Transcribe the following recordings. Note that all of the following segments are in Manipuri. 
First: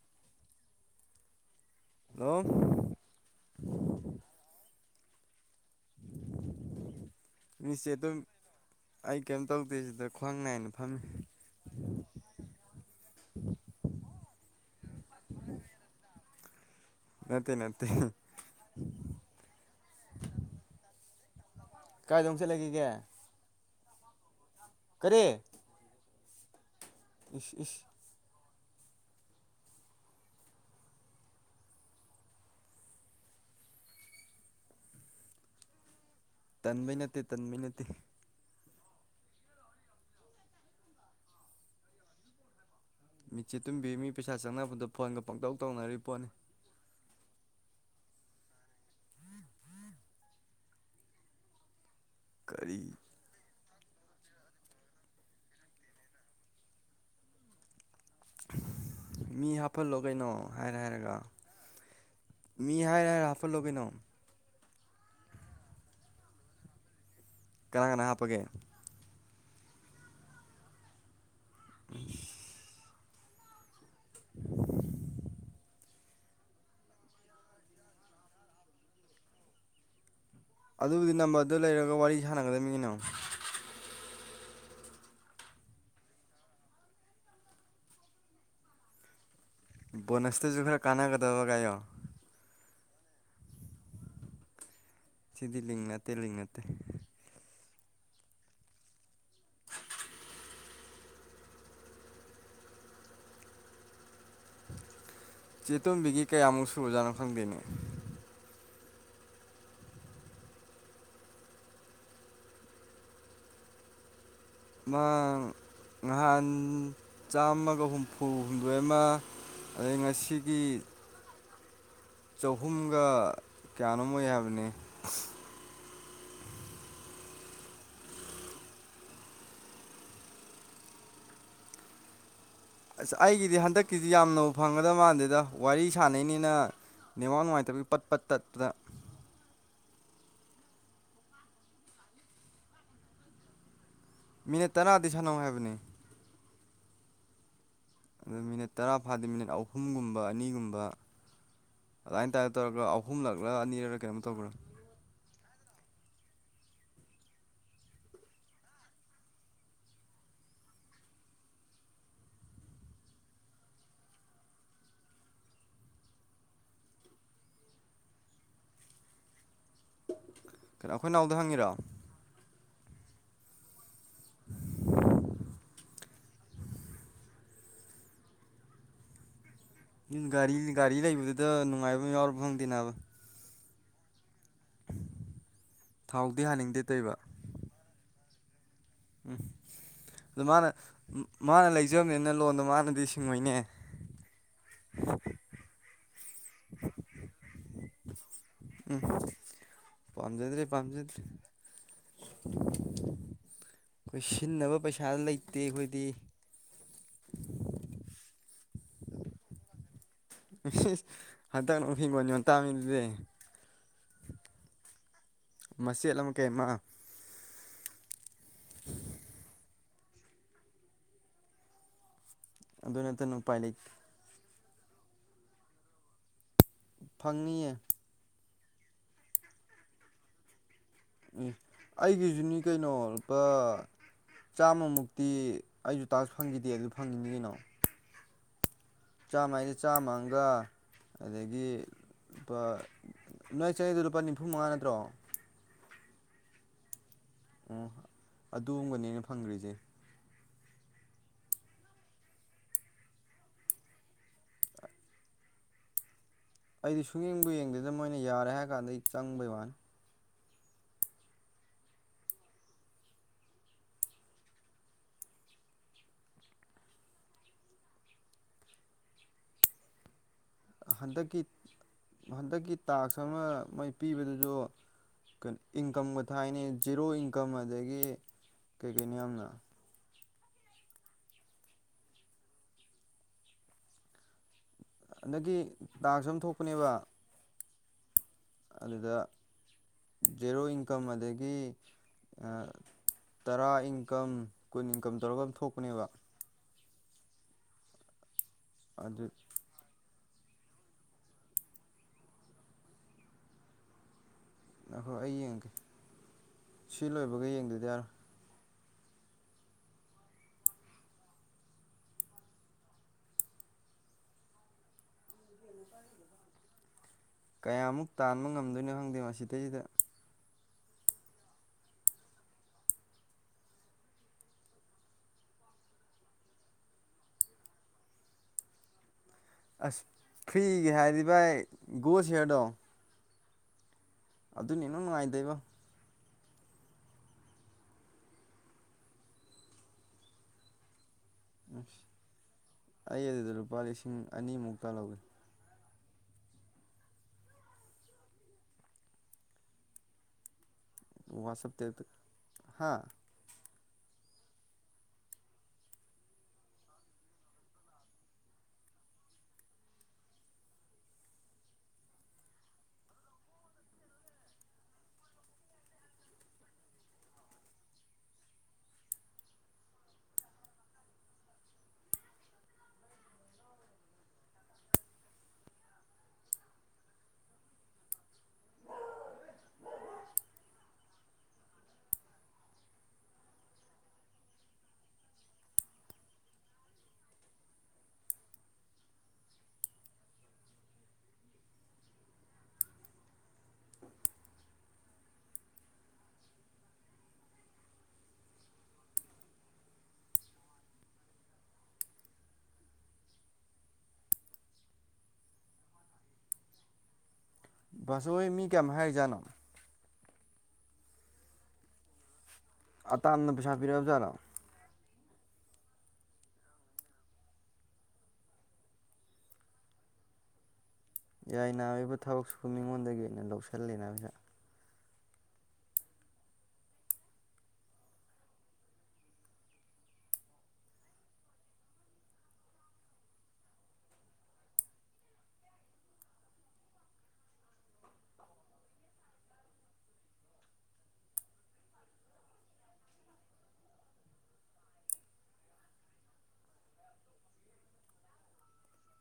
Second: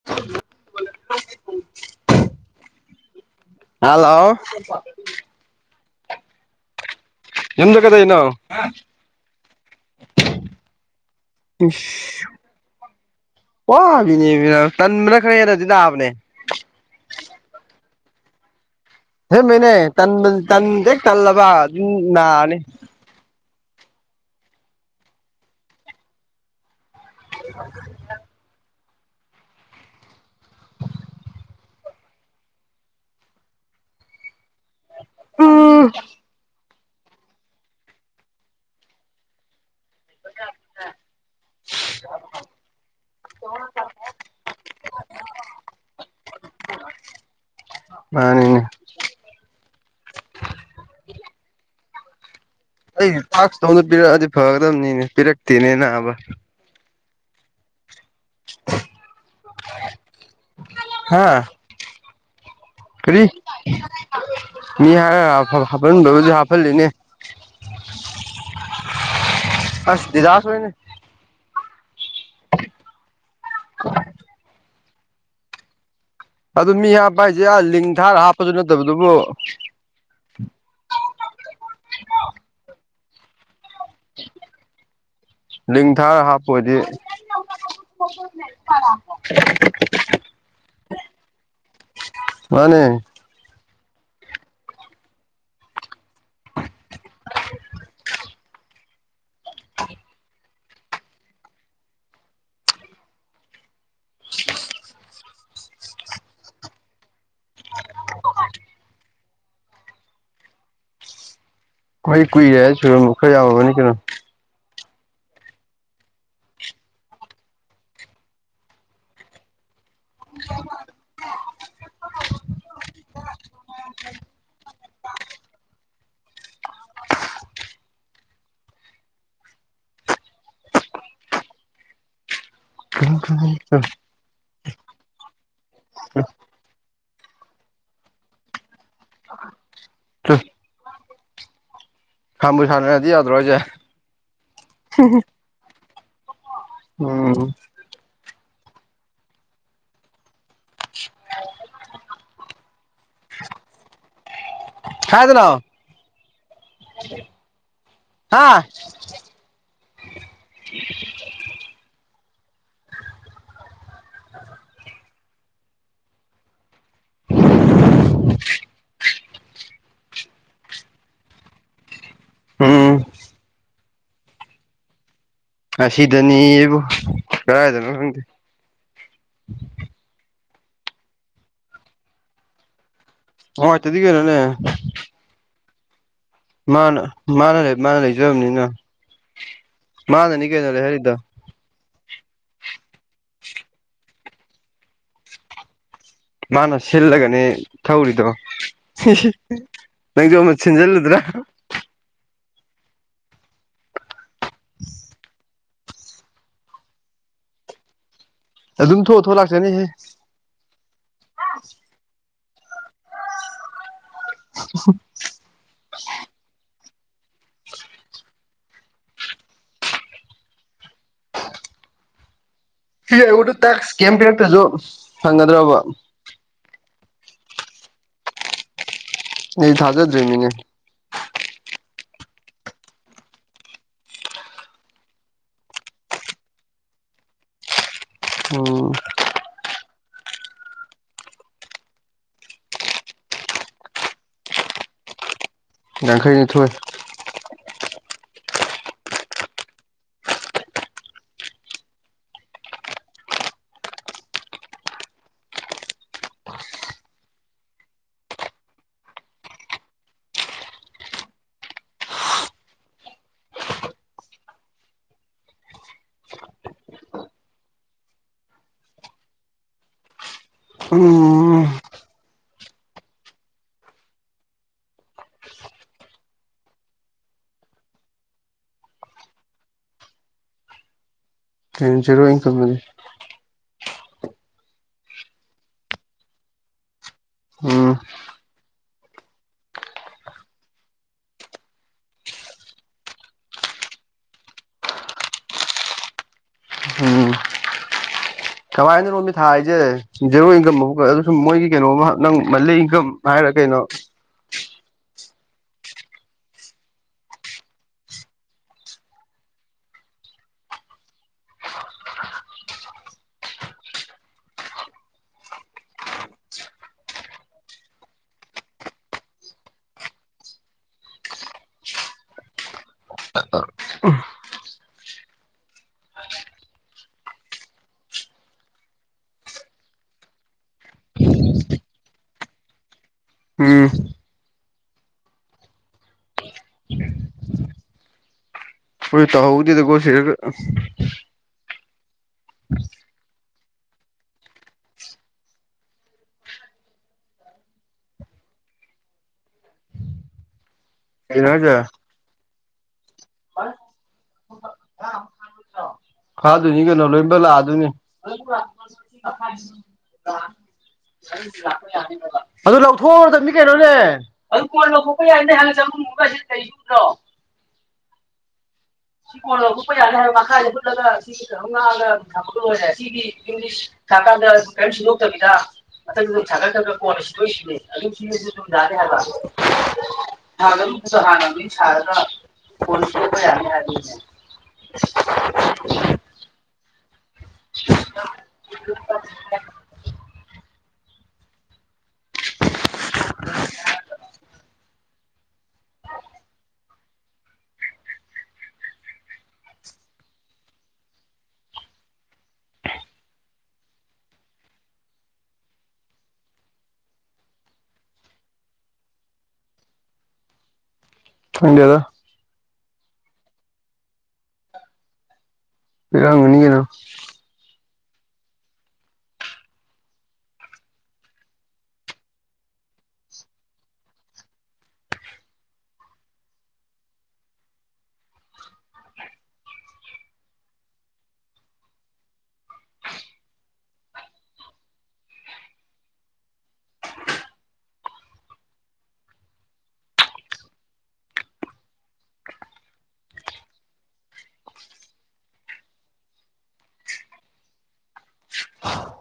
[unintelligible] ꯍꯜꯂꯣ ꯍꯜꯂꯣ ꯌꯨꯝꯗ ꯃꯤꯁꯦ ꯑꯗꯨꯝ ꯀꯩꯗꯧꯔꯤꯅꯣ ꯑꯩ ꯀꯩꯝ ꯇꯧꯗꯦ ꯁꯤꯗ ꯈ꯭ꯋꯥꯡ ꯅꯥꯏꯅ ꯐꯝꯃꯤ ꯏꯁ ꯋꯥꯕꯤꯅꯦꯃꯦ ꯇꯟꯕꯅ ꯈꯔ ꯍꯦꯟꯅꯗꯤ ꯅꯥꯕꯅꯦ ꯅꯠꯇꯦ ꯅꯠꯇꯦ ꯑꯁꯦꯡꯕꯩꯅꯦ ꯇꯟꯕ ꯇꯟ ꯍꯦꯛ ꯇꯜꯂꯕ ꯑꯗꯨꯝ ꯀꯥꯏꯗꯣꯝ ꯅꯥꯔꯅꯤ ꯆꯠꯂꯒꯤꯒꯦ ꯀꯔꯤ ꯏꯁ ꯏꯁ [unintelligible] [unintelligible] ꯇꯟꯕꯩ ꯅꯠꯇꯦ ꯇꯟꯕꯩ ꯅꯠꯇꯦ [unintelligible] ꯃꯤꯠꯆꯦ ꯇꯨꯝꯕꯤ ꯃꯤ ꯄꯩꯁꯥ ꯆꯪꯅꯕꯗꯣ ꯐꯣꯟꯒ ꯄꯪꯇꯧ ꯇꯧꯅꯔꯤ ꯄꯣꯠꯅꯤ ꯃꯥꯅꯤꯅꯦ [inaudible] ꯀꯔꯤ ꯇꯥꯛꯁ ꯇꯣ ꯑꯝꯇ ꯄꯤꯔꯛꯑꯗꯤ ꯐꯒꯗꯕꯅꯤꯅꯦ ꯄꯤꯔꯛꯇꯦꯅꯦ ꯅꯥꯕ ꯃꯤ ꯍꯥꯞꯐꯜꯂꯣ ꯀꯩꯅꯣ ꯍꯥꯏꯔ ꯍꯥꯏꯔꯒ ꯍꯥ ꯃꯤ ꯍꯥꯏꯔ ꯀꯔꯤ ꯍꯥꯏꯔ ꯍꯥꯞꯐꯜꯂꯣ ꯀꯩꯅꯣ ꯃꯤ ꯍꯥꯏꯔ ꯍꯥꯏꯔ ꯍꯥꯞꯐꯜ ꯍꯥꯐꯜꯕꯕꯨꯗꯤ ꯍꯥꯞꯐꯜꯂꯤꯅꯦ ꯀꯅꯥ ꯀꯅꯥ ꯍꯥꯞꯄꯒꯦ ꯑꯁ ꯗꯤꯗꯥꯥꯁ ꯍꯣꯏꯅꯦ [unintelligible] [unintelligible] ꯑꯗꯨ ꯃꯤ ꯍꯥꯞꯄ ꯍꯥꯏꯁꯦ ꯂꯤꯡ ꯊꯥꯔ ꯍꯥꯞꯄꯁꯨ ꯅꯠꯇꯕꯗꯨꯕꯨ ꯑꯗꯨꯕꯨꯗꯤ ꯅꯝꯕꯔꯗꯨ ꯂꯩꯔꯒ ꯋꯥꯔꯤ ꯁꯥꯟꯅꯒꯗꯃꯤꯒꯤꯅ ꯂꯤꯡꯊꯥꯔ ꯍꯥꯞꯄꯗꯤ ꯕꯣꯅꯁꯇꯁꯨ ꯈꯔ ꯀꯥꯟꯅꯒꯗꯕ ꯥꯏꯌꯣ ꯃꯥꯅꯦ ꯁꯤꯗꯤ ꯂꯤꯡ ꯅꯠꯇꯦ ꯂꯤꯡ ꯅꯠꯇꯦ [unintelligible] ꯆꯦꯇꯣꯝꯕꯤꯒꯤ ꯀꯌꯥꯃꯨꯛ ꯁꯨꯔꯨꯖꯥꯠꯅꯣ ꯈꯪꯗꯣꯏꯅꯤꯣ ꯑꯩꯣꯏ ꯀꯨꯏꯔꯦ ꯁꯣꯏꯨꯔꯨꯝꯝꯕ ꯈꯔ ꯌꯥꯎꯔꯕꯅꯤ ꯀꯩꯅꯣ ꯉꯍꯥꯟ ꯆꯥꯝꯃꯒ ꯍꯨꯝꯐꯨ ꯍꯨꯝꯗꯣꯏ ꯑꯃ ꯑ ꯉꯁꯤꯒꯤ ꯆꯍꯨꯝꯒ ꯀꯌꯥꯅꯣꯝ ꯑꯣꯏ ꯍꯥꯏꯕꯅꯤ ꯑ ꯑꯩꯒꯤꯗꯤ ꯆꯣ ꯍꯟꯗꯛꯀꯤ ꯁꯤꯗꯤ ꯌꯥꯝꯅ ꯎ ꯐꯪꯒꯗꯕ ꯃꯥꯟꯗꯦꯗ ꯋꯥꯔꯤ ꯁꯥꯟꯅꯩꯅꯤꯅ ꯅꯦꯋꯥꯡ ꯅꯨꯡꯉꯥꯏꯇꯕꯒꯤ ꯄꯠ ꯄꯠ ꯇꯠꯄꯗ ꯈꯕꯨ ꯁꯥꯟꯅꯔꯗꯤ ꯌꯥꯗ꯭ꯔꯣ ꯑꯩꯁꯦ ꯃꯤꯅꯤꯠ ꯇꯔꯥꯗꯤ ꯁꯥꯟꯅꯧ ꯍꯥꯏꯕꯅꯤ ꯎꯝ ꯑꯗꯨ ꯃꯤꯅꯤꯠ ꯇꯔꯥ ꯐꯥꯗꯤꯦ ꯃꯤꯅꯤꯠ ꯑꯍꯨꯝꯒꯨꯝꯕ ꯑꯅꯤꯒꯨꯝꯕ ꯑꯗꯨꯃꯥꯏꯅ ꯇꯥꯏꯗ ꯇꯔꯒ ꯑꯍꯨꯝꯂꯛꯂꯥ ꯑꯅꯤꯔ ꯀꯩꯅꯣ ꯇꯧꯕꯔꯥ ꯍꯥꯏꯥꯏꯗꯅꯣ ꯍꯥꯥ ꯀꯩꯅꯣ ꯑꯩꯈꯣꯏ ꯅꯥꯎꯗ ꯍꯪꯉꯤꯔꯣ ꯎꯝ [unintelligible] ꯑꯁꯤꯗꯅꯤ ꯑꯩꯕꯨ ꯀꯗꯥꯥꯏꯗꯅꯣ ꯈꯪꯗꯦ ꯒꯥꯔꯤ ꯒꯥꯔꯤ ꯂꯩꯕꯗꯨꯗ ꯅꯨꯡꯉꯥꯏꯕ ꯌꯥꯎꯔ ꯐꯪꯗꯦꯕ ꯑꯣ ꯆꯗꯤꯒꯦ ꯅꯅꯦ ꯊꯥꯎꯗ ꯍꯥꯏ ꯃꯥꯅ ꯃꯥꯅ ꯂꯩ ꯃꯥꯅ ꯂꯩꯖꯕꯅꯤꯅ ꯎꯝ ꯑꯗꯨ ꯃꯥꯅꯅꯤ ꯃꯥꯅ ꯀꯩꯅꯣ ꯂꯩꯍꯜꯂꯤꯗꯣ ꯎ ꯃꯥꯅ ꯂꯩꯖꯕꯅꯤꯅ ꯂꯣꯟꯗꯣ ꯃꯥꯅꯗꯤ ꯁꯤꯡꯉꯣꯏꯅꯦ ꯃꯥꯅ ꯁꯤꯜꯂꯒꯅꯤ ꯊꯧꯔꯤꯗꯣ ꯎꯝ ꯅꯪꯁꯨ ꯑꯃꯨ ꯄꯥꯝꯖꯗ꯭ꯔꯦ ꯁꯤꯟꯖꯜꯂꯨꯗ꯭ꯔꯥ ꯄꯥꯝꯖꯗ꯭ꯔꯦ ꯑꯩꯈꯣꯏ ꯁꯤꯟꯅꯕ ꯄꯩꯁꯥ ꯂꯩꯇꯦ ꯑꯩꯈꯣꯏꯗꯤ ꯑꯗꯨꯝ ꯊꯣꯛꯑ ꯊꯣꯛ ꯂꯥꯛꯆꯅꯤꯍꯦ ꯍꯟꯗꯛ ꯅꯨꯡꯐꯤꯡꯒꯣꯟ ꯌꯣ ꯇꯥꯃꯤꯗꯨꯁꯦ [unintelligible] ꯃꯆꯦꯠ ꯑꯃ ꯀꯩ ꯑꯃ ꯑꯗꯨ ꯁꯤꯦ ꯅꯠꯇꯅ ꯑꯩꯗ ꯎꯄꯥꯏ ꯂꯩ ꯇꯥꯛꯁ ꯀꯦꯝ ꯄꯤꯔꯛꯇꯁꯨ ꯐꯪꯒꯗ꯭ꯔꯕ ꯐꯪꯏꯌꯦ ꯏ ꯍꯗꯔꯤ ꯃꯤꯅꯦ ꯎ ꯑꯩꯒꯤꯖꯅꯤ ꯀꯩꯅꯣ ꯂꯨꯄꯥ ꯆꯥꯝꯃꯃꯨꯛꯇꯤ ꯑꯩꯁꯨ ꯇꯥꯛꯁꯨ ꯐꯪꯈꯤꯗꯦ ꯑꯗꯨ ꯐꯪꯈꯤꯅꯤ ꯀꯩꯅꯣ ꯎꯝ ꯆꯥꯝꯃ ꯍꯥꯏꯗ ꯆꯥꯝꯃꯒ ꯑꯗꯒꯤ ꯂꯨꯄꯥ ꯅꯣꯏ ꯆꯗꯣ ꯂꯨꯄꯥ ꯅꯤꯝꯐꯨ ꯃꯉꯥ ꯅꯠꯇ꯭ꯔꯣ ꯪꯈ꯭ꯔꯅ ꯊꯣꯏ ꯑꯣ ꯑꯗꯨꯒꯨꯝꯕꯅꯦꯅ ꯐꯪꯗ꯭ꯔꯤꯁꯦ ꯑꯩꯗꯤ ꯁꯨꯡꯌꯦꯡꯕꯨ ꯌꯦꯡꯗꯦꯗꯅ ꯃꯣꯏꯅ ꯌꯥꯔꯦ ꯍꯥꯏꯔ ꯀꯥꯟꯗ ꯑꯩ ꯆꯪꯕꯩ ꯋꯥꯅꯤ ꯍꯟꯗꯛꯀꯤ ꯎꯝ ꯍꯟꯗꯛꯀꯤ ꯇꯥꯛꯁ ꯑꯃ ꯃꯩ ꯄꯤꯕꯗꯨꯁꯨ ꯀꯣ ꯏꯟꯀꯝꯒ ꯊꯥꯏꯅꯤ ꯖꯤꯦꯔꯣ ꯏꯟꯀꯝ ꯑꯗꯒꯤ ꯀꯩ ꯀꯩꯅꯣ ꯌꯥꯝꯅ ꯇꯦꯟꯖꯔꯛ ꯏꯪ ꯈꯜꯕꯅꯤ ꯍꯟꯛꯒꯤ ꯇꯥꯡꯁꯨ ꯑꯃ ꯊꯣꯛꯄꯅꯦꯕ ꯎꯝ ꯑꯗꯨꯗ ꯖꯦꯔꯣ ꯏꯟꯀꯝ ꯑꯗꯒꯤ ꯇꯔꯥ ꯏꯟꯀꯝ ꯀꯨꯟ ꯏꯟꯀꯝ ꯇꯧꯔꯒ ꯑꯃ ꯊꯣꯛꯄꯅꯦꯕ ꯊꯋꯥꯥꯏꯅꯤ ꯑꯗꯨ ꯃꯃꯤ ꯊꯥꯏꯖꯦ ꯖꯦꯔꯣ ꯏꯟꯀꯝ ꯑꯃꯛ ꯑꯗꯨ ꯁꯨꯝ ꯃꯣꯏꯒꯤ ꯀꯩꯅꯣꯝ ꯅꯪ ꯃꯜꯂꯤ ꯏꯟꯀꯝ ꯍꯥꯏꯔ ꯀꯩꯅꯣ ꯅꯈꯣꯏ ꯑꯩ ꯌꯦꯡꯒꯦ ꯁꯤ ꯂꯣꯏꯕꯒ ꯌꯦꯡꯗꯣꯏꯗꯤ ꯌꯥꯔꯣꯏ ꯀꯩꯅꯦ ꯀꯌꯥꯃꯨꯛ ꯇꯥꯟꯕ ꯉꯝꯗꯣꯏꯅꯣ ꯈꯪꯗꯦ ꯃꯁꯤꯗꯩꯁꯤꯗ ꯑꯁ ꯐ꯭ꯔꯤꯒꯦ ꯍꯥꯏꯔꯗꯤ ꯚꯥꯏ ꯒꯣꯁ ꯍꯌꯥꯔꯗꯣ ꯑꯝ ꯑꯗꯨꯅꯦ ꯅꯪ ꯅꯨꯡꯉꯥꯏꯗꯣꯏꯕꯣ ꯐꯣꯏ ꯇ ꯍꯗꯗꯒꯣꯁꯤ ꯎꯝ ꯑꯩ ꯑꯗꯨꯗ ꯂꯨꯄꯥ ꯂꯤꯁꯤꯡ ꯑꯅꯤꯃꯨꯛꯇ ꯂꯧꯏꯦ ꯀꯩꯅꯣ ꯍꯥꯏꯁꯦ ꯋꯥꯁꯑꯞꯇ ꯍꯥꯥ ꯐꯥꯗꯣꯏꯅꯤ ꯀꯩꯅꯣ ꯂꯣꯏꯃꯛ ꯂꯥꯛꯑꯗꯣꯏꯅꯤ ꯑꯗꯨ ꯂꯧꯊꯣꯛꯎꯔꯗꯕꯅꯤ ꯀꯩꯅꯣꯅꯦ ꯑꯗꯨ ꯀꯣꯟ ꯂꯧꯊꯣꯛꯄ ꯌꯥꯏ ꯅ ꯍꯥꯟꯅ ꯆꯃꯨꯝꯨꯒꯁꯤꯗ ꯀꯔꯤꯒꯨꯝꯗ꯭ꯔꯣ ꯀꯣ ꯂꯒ ꯄ ꯌꯥꯅ ꯍꯥꯏ ꯃꯈ ꯑ ꯄꯨꯂꯒ ꯑꯒꯔꯦ ꯁꯤꯒꯤ ꯏꯂꯤ ꯀꯀꯥꯗ ꯀꯩꯅꯁꯨ ꯅꯣꯛꯇꯕꯤꯗ ꯃ ꯆ ꯆ ꯀꯣꯏ ꯗ ꯍ ꯍꯥꯟꯅ ꯃꯤ ꯁꯥꯔꯅ ꯐꯣꯟꯕ ꯌꯥꯅꯤ ꯍꯥꯏ [unintelligible] [unintelligible] ꯕꯥꯁꯣꯏ ꯃꯤ ꯀꯌꯥꯝꯃ ꯍꯥꯏꯔꯤꯖꯥꯅꯣ ꯑ ꯏꯟꯗꯤꯌꯥꯗ ꯑ ꯇꯅ ꯄꯩꯁꯥ ꯄꯤꯔꯑ ꯖꯥꯠꯔꯣ ꯪꯒꯅꯤꯒꯅ ꯌꯥꯏ ꯅꯥꯏꯕ ꯊꯕꯛꯁꯤꯕꯨ ꯃꯤꯉꯣꯟꯗꯒꯤ ꯑꯣꯏꯅ ꯂꯧꯁꯤꯜꯂꯦꯅꯗ ꯑ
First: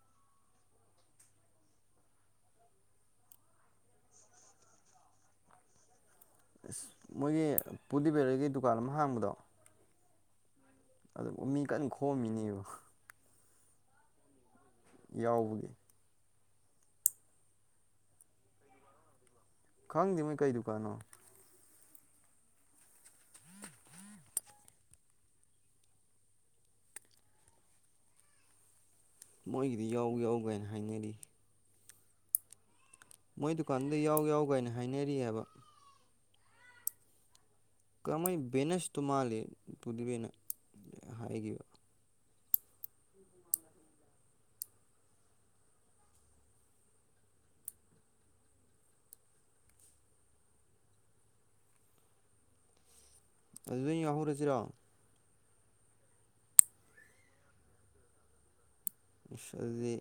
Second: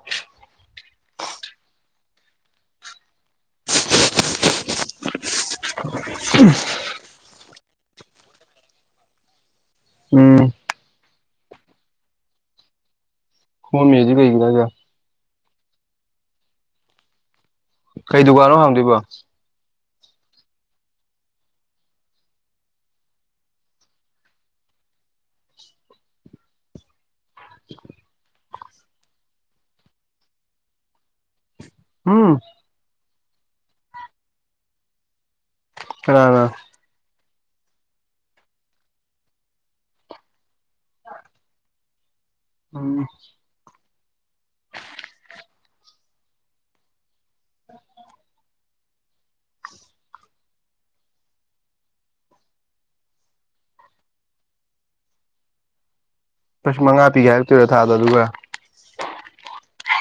ꯎꯝ ꯑꯁ ꯃꯣꯏꯒꯤ ꯄꯨꯗꯤ ꯕꯦꯂꯔꯤꯒꯤ ꯗꯨꯀꯥꯟ ꯑꯃ ꯍꯥꯡꯕꯗꯣ ꯎꯝ ꯑꯗꯨ ꯃꯤ ꯀꯟꯅ ꯈꯣꯝꯃꯤꯅꯦꯕ ꯍꯃꯤꯖꯤ ꯀꯩ ꯀꯗꯖ ꯌꯥꯎꯕꯒꯤ ꯀꯩ ꯗꯨꯀꯥꯟꯣ ꯍꯥꯡꯗꯣꯏꯕꯣ ꯈꯪꯗꯦ ꯃꯣꯏ ꯀꯩ ꯗꯨꯀꯥꯟꯅꯣ [inaudible] ꯃꯣꯏꯒꯤꯗꯤ ꯌꯥꯎꯒ ꯌꯥꯎꯒꯥꯏꯅ ꯍꯥꯏꯅꯔꯤ ꯎꯝ ꯃꯣꯏ ꯗꯨꯀꯥꯟꯗ ꯌꯥꯎ ꯌꯥꯎ ꯀꯥꯏꯅ ꯍꯥꯏꯅꯔꯤꯑꯕ ꯑ ꯋꯥ ꯀꯃꯥꯏ ꯕꯦꯅꯁꯇꯨ ꯃꯥꯜꯂꯤ ꯇꯗꯤꯕꯦꯅ ꯍꯥꯏꯈꯤꯕ ꯎꯝ ꯑꯗꯨꯗ ꯌꯥꯎꯍꯧꯔꯁꯤꯔꯣ ꯄꯁ ꯃꯉꯥ ꯄꯤꯒꯦ ꯍꯥꯏꯔꯛꯇꯣꯏꯔꯣ ꯊꯥꯗꯣ ꯑꯗꯨꯒꯒ ꯏꯁꯁꯗꯤ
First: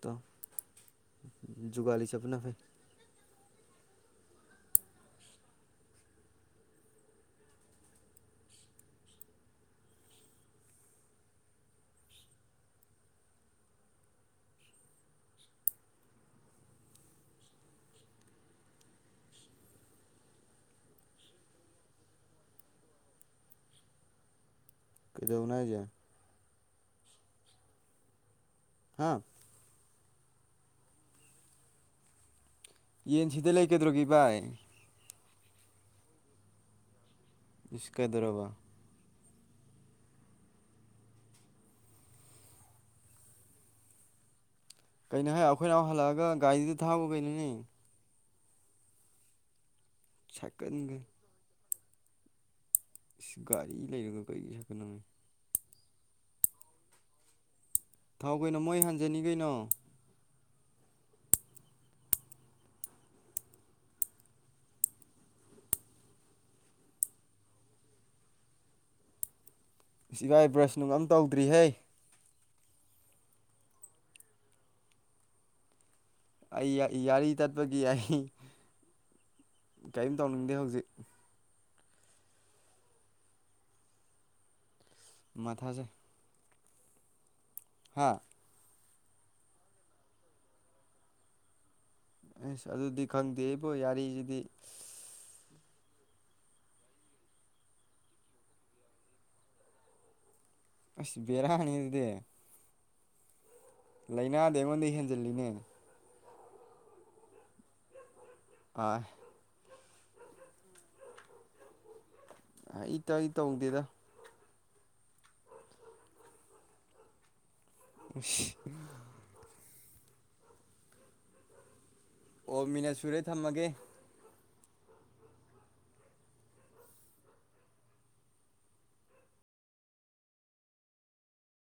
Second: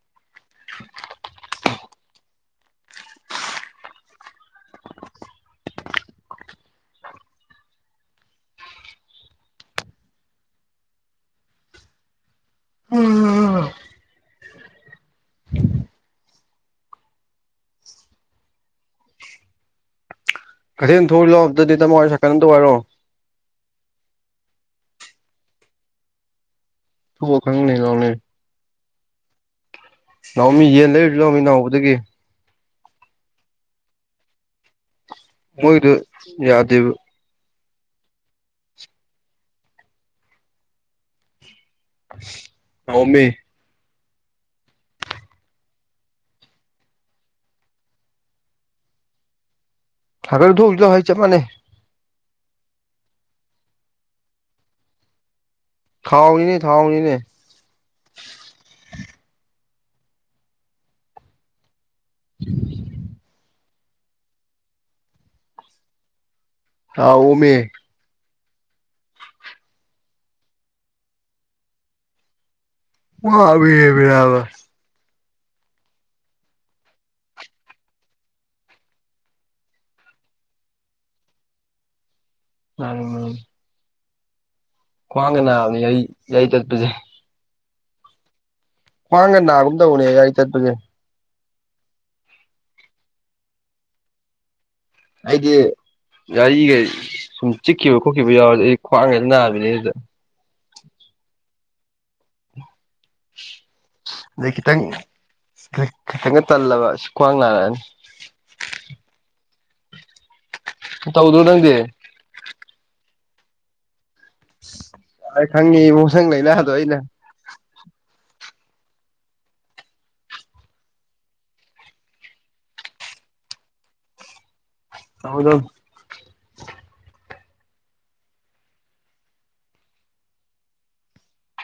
ꯇ ꯨꯒꯂꯤ ꯆꯕꯨꯅ ꯐꯩ ꯎꯝ ꯀꯩꯊꯦꯜ ꯊꯣꯛꯏ ꯂꯥꯛꯕꯗꯗꯤ ꯇꯃꯣꯏꯔ ꯁꯛꯀꯟꯝꯇ ꯑꯣꯏꯔꯣ ꯀꯩꯗꯧꯅꯖꯦ ꯊꯧꯈꯪꯅꯦꯒꯥꯎꯅ ꯍꯥꯥ ꯅꯅꯥꯍꯎ ꯃꯤ ꯌꯦꯟ ꯂꯩꯔꯨꯁꯤ ꯂꯧꯃꯤ ꯅꯅꯥꯍꯎꯧꯕꯗꯒꯤ ꯌꯦꯟꯁꯤꯗ ꯂꯩꯒꯗ꯭ꯔꯣꯒꯤ ꯚꯏ ꯍꯣꯏꯗ ꯌꯥꯗꯕ ꯏꯀꯥꯗꯨ꯭ꯔꯕꯥ ꯅꯧꯃꯤ ꯀꯩꯅꯣ ꯍꯥꯏ ꯑꯩꯈꯣꯏꯅ ꯍꯜꯂꯛꯑꯒ ꯒꯥꯔꯤꯗꯨ ꯊꯥꯕ ꯀꯩꯅꯣꯅꯦ ꯊꯔ ꯊ ꯁꯥꯏꯀꯟꯒ ꯍꯥꯏꯦ ꯃꯅꯦ ꯒꯥꯔꯤ ꯂꯩꯔꯒ ꯀꯔꯤꯒꯤ ꯁꯥꯛꯀꯠꯅꯅꯤ ꯊꯥꯎꯅꯤꯅꯦ ꯊꯥꯎꯅꯤꯅꯦ ꯊꯥꯎ ꯀꯩꯅꯣ ꯃꯣꯏ ꯍꯟꯖꯅꯤ ꯀꯩꯅꯣ [inaudible] ꯑꯥꯎ ꯎ ꯃ ꯏꯒꯥꯏ ꯕ꯭ꯔꯁ ꯅꯨꯡ ꯑꯃꯝ ꯇꯧꯗ꯭ꯔꯤꯍꯩ ꯑꯣꯕꯤꯕꯤꯔꯕꯔ ꯑꯩ ꯌꯥꯔꯤ ꯇꯠꯄꯒꯤ ꯑꯩ ꯀꯔꯤꯝ ꯇꯧꯅꯤꯡꯗꯦ ꯍꯧꯖꯤꯛ ꯑ ꯈ꯭ꯋꯥꯡꯒ ꯅꯥꯕꯅꯤ ꯃꯊꯥꯁꯦ ꯑꯩ ꯌꯥꯏ ꯇꯠꯄꯁꯦ ꯍꯥꯥ ꯃꯥꯡꯒ ꯅꯥꯒꯨꯝ ꯇꯧꯅꯦ ꯑꯩꯒ ꯑꯩ ꯆꯠꯄꯁꯦ ꯑꯁ ꯑꯗꯨꯗꯤ ꯈꯪꯗꯦ ꯑꯩꯕꯣ ꯌꯥꯔꯤꯁꯤꯗꯤ ꯑꯩꯗꯤ ꯒꯥꯔꯤꯒ ꯁꯨꯝ ꯆꯤꯛꯈꯤꯕ ꯈꯣꯠꯈꯤꯕ ꯌꯥꯎꯔꯗꯤ ꯑꯩ ꯈ꯭ꯋꯥꯡꯈꯩꯗ ꯅꯥꯕꯅꯤ ꯑꯗꯨꯗ ꯑꯁꯤꯕꯕꯤꯔꯥꯅꯤꯗꯦ ꯑꯗꯩ ꯂꯥꯏꯅꯥꯗꯤ ꯈꯤꯇꯪ ꯑꯩꯉꯣꯟꯗ ꯍꯦꯟꯖꯜꯂꯤꯅꯦ ꯈꯤꯇꯪꯒ ꯇꯜꯂꯕ ꯁ ꯈ꯭ꯋꯥꯡ ꯅꯥꯔꯛꯑꯅꯤ ꯑ ꯇꯧꯗꯣꯗꯪꯦ ꯏ ꯇꯧꯏ ꯇꯧꯗꯦꯗ ꯑ ꯈꯪꯉꯤ ꯃꯁꯪ ꯂꯩꯅꯗꯣ ꯏꯩꯅ ꯎꯁꯤ ꯑꯣ ꯃꯤꯅꯠ ꯁꯨꯔꯦ ꯊꯝꯃꯒꯦ ꯍꯥꯎꯗ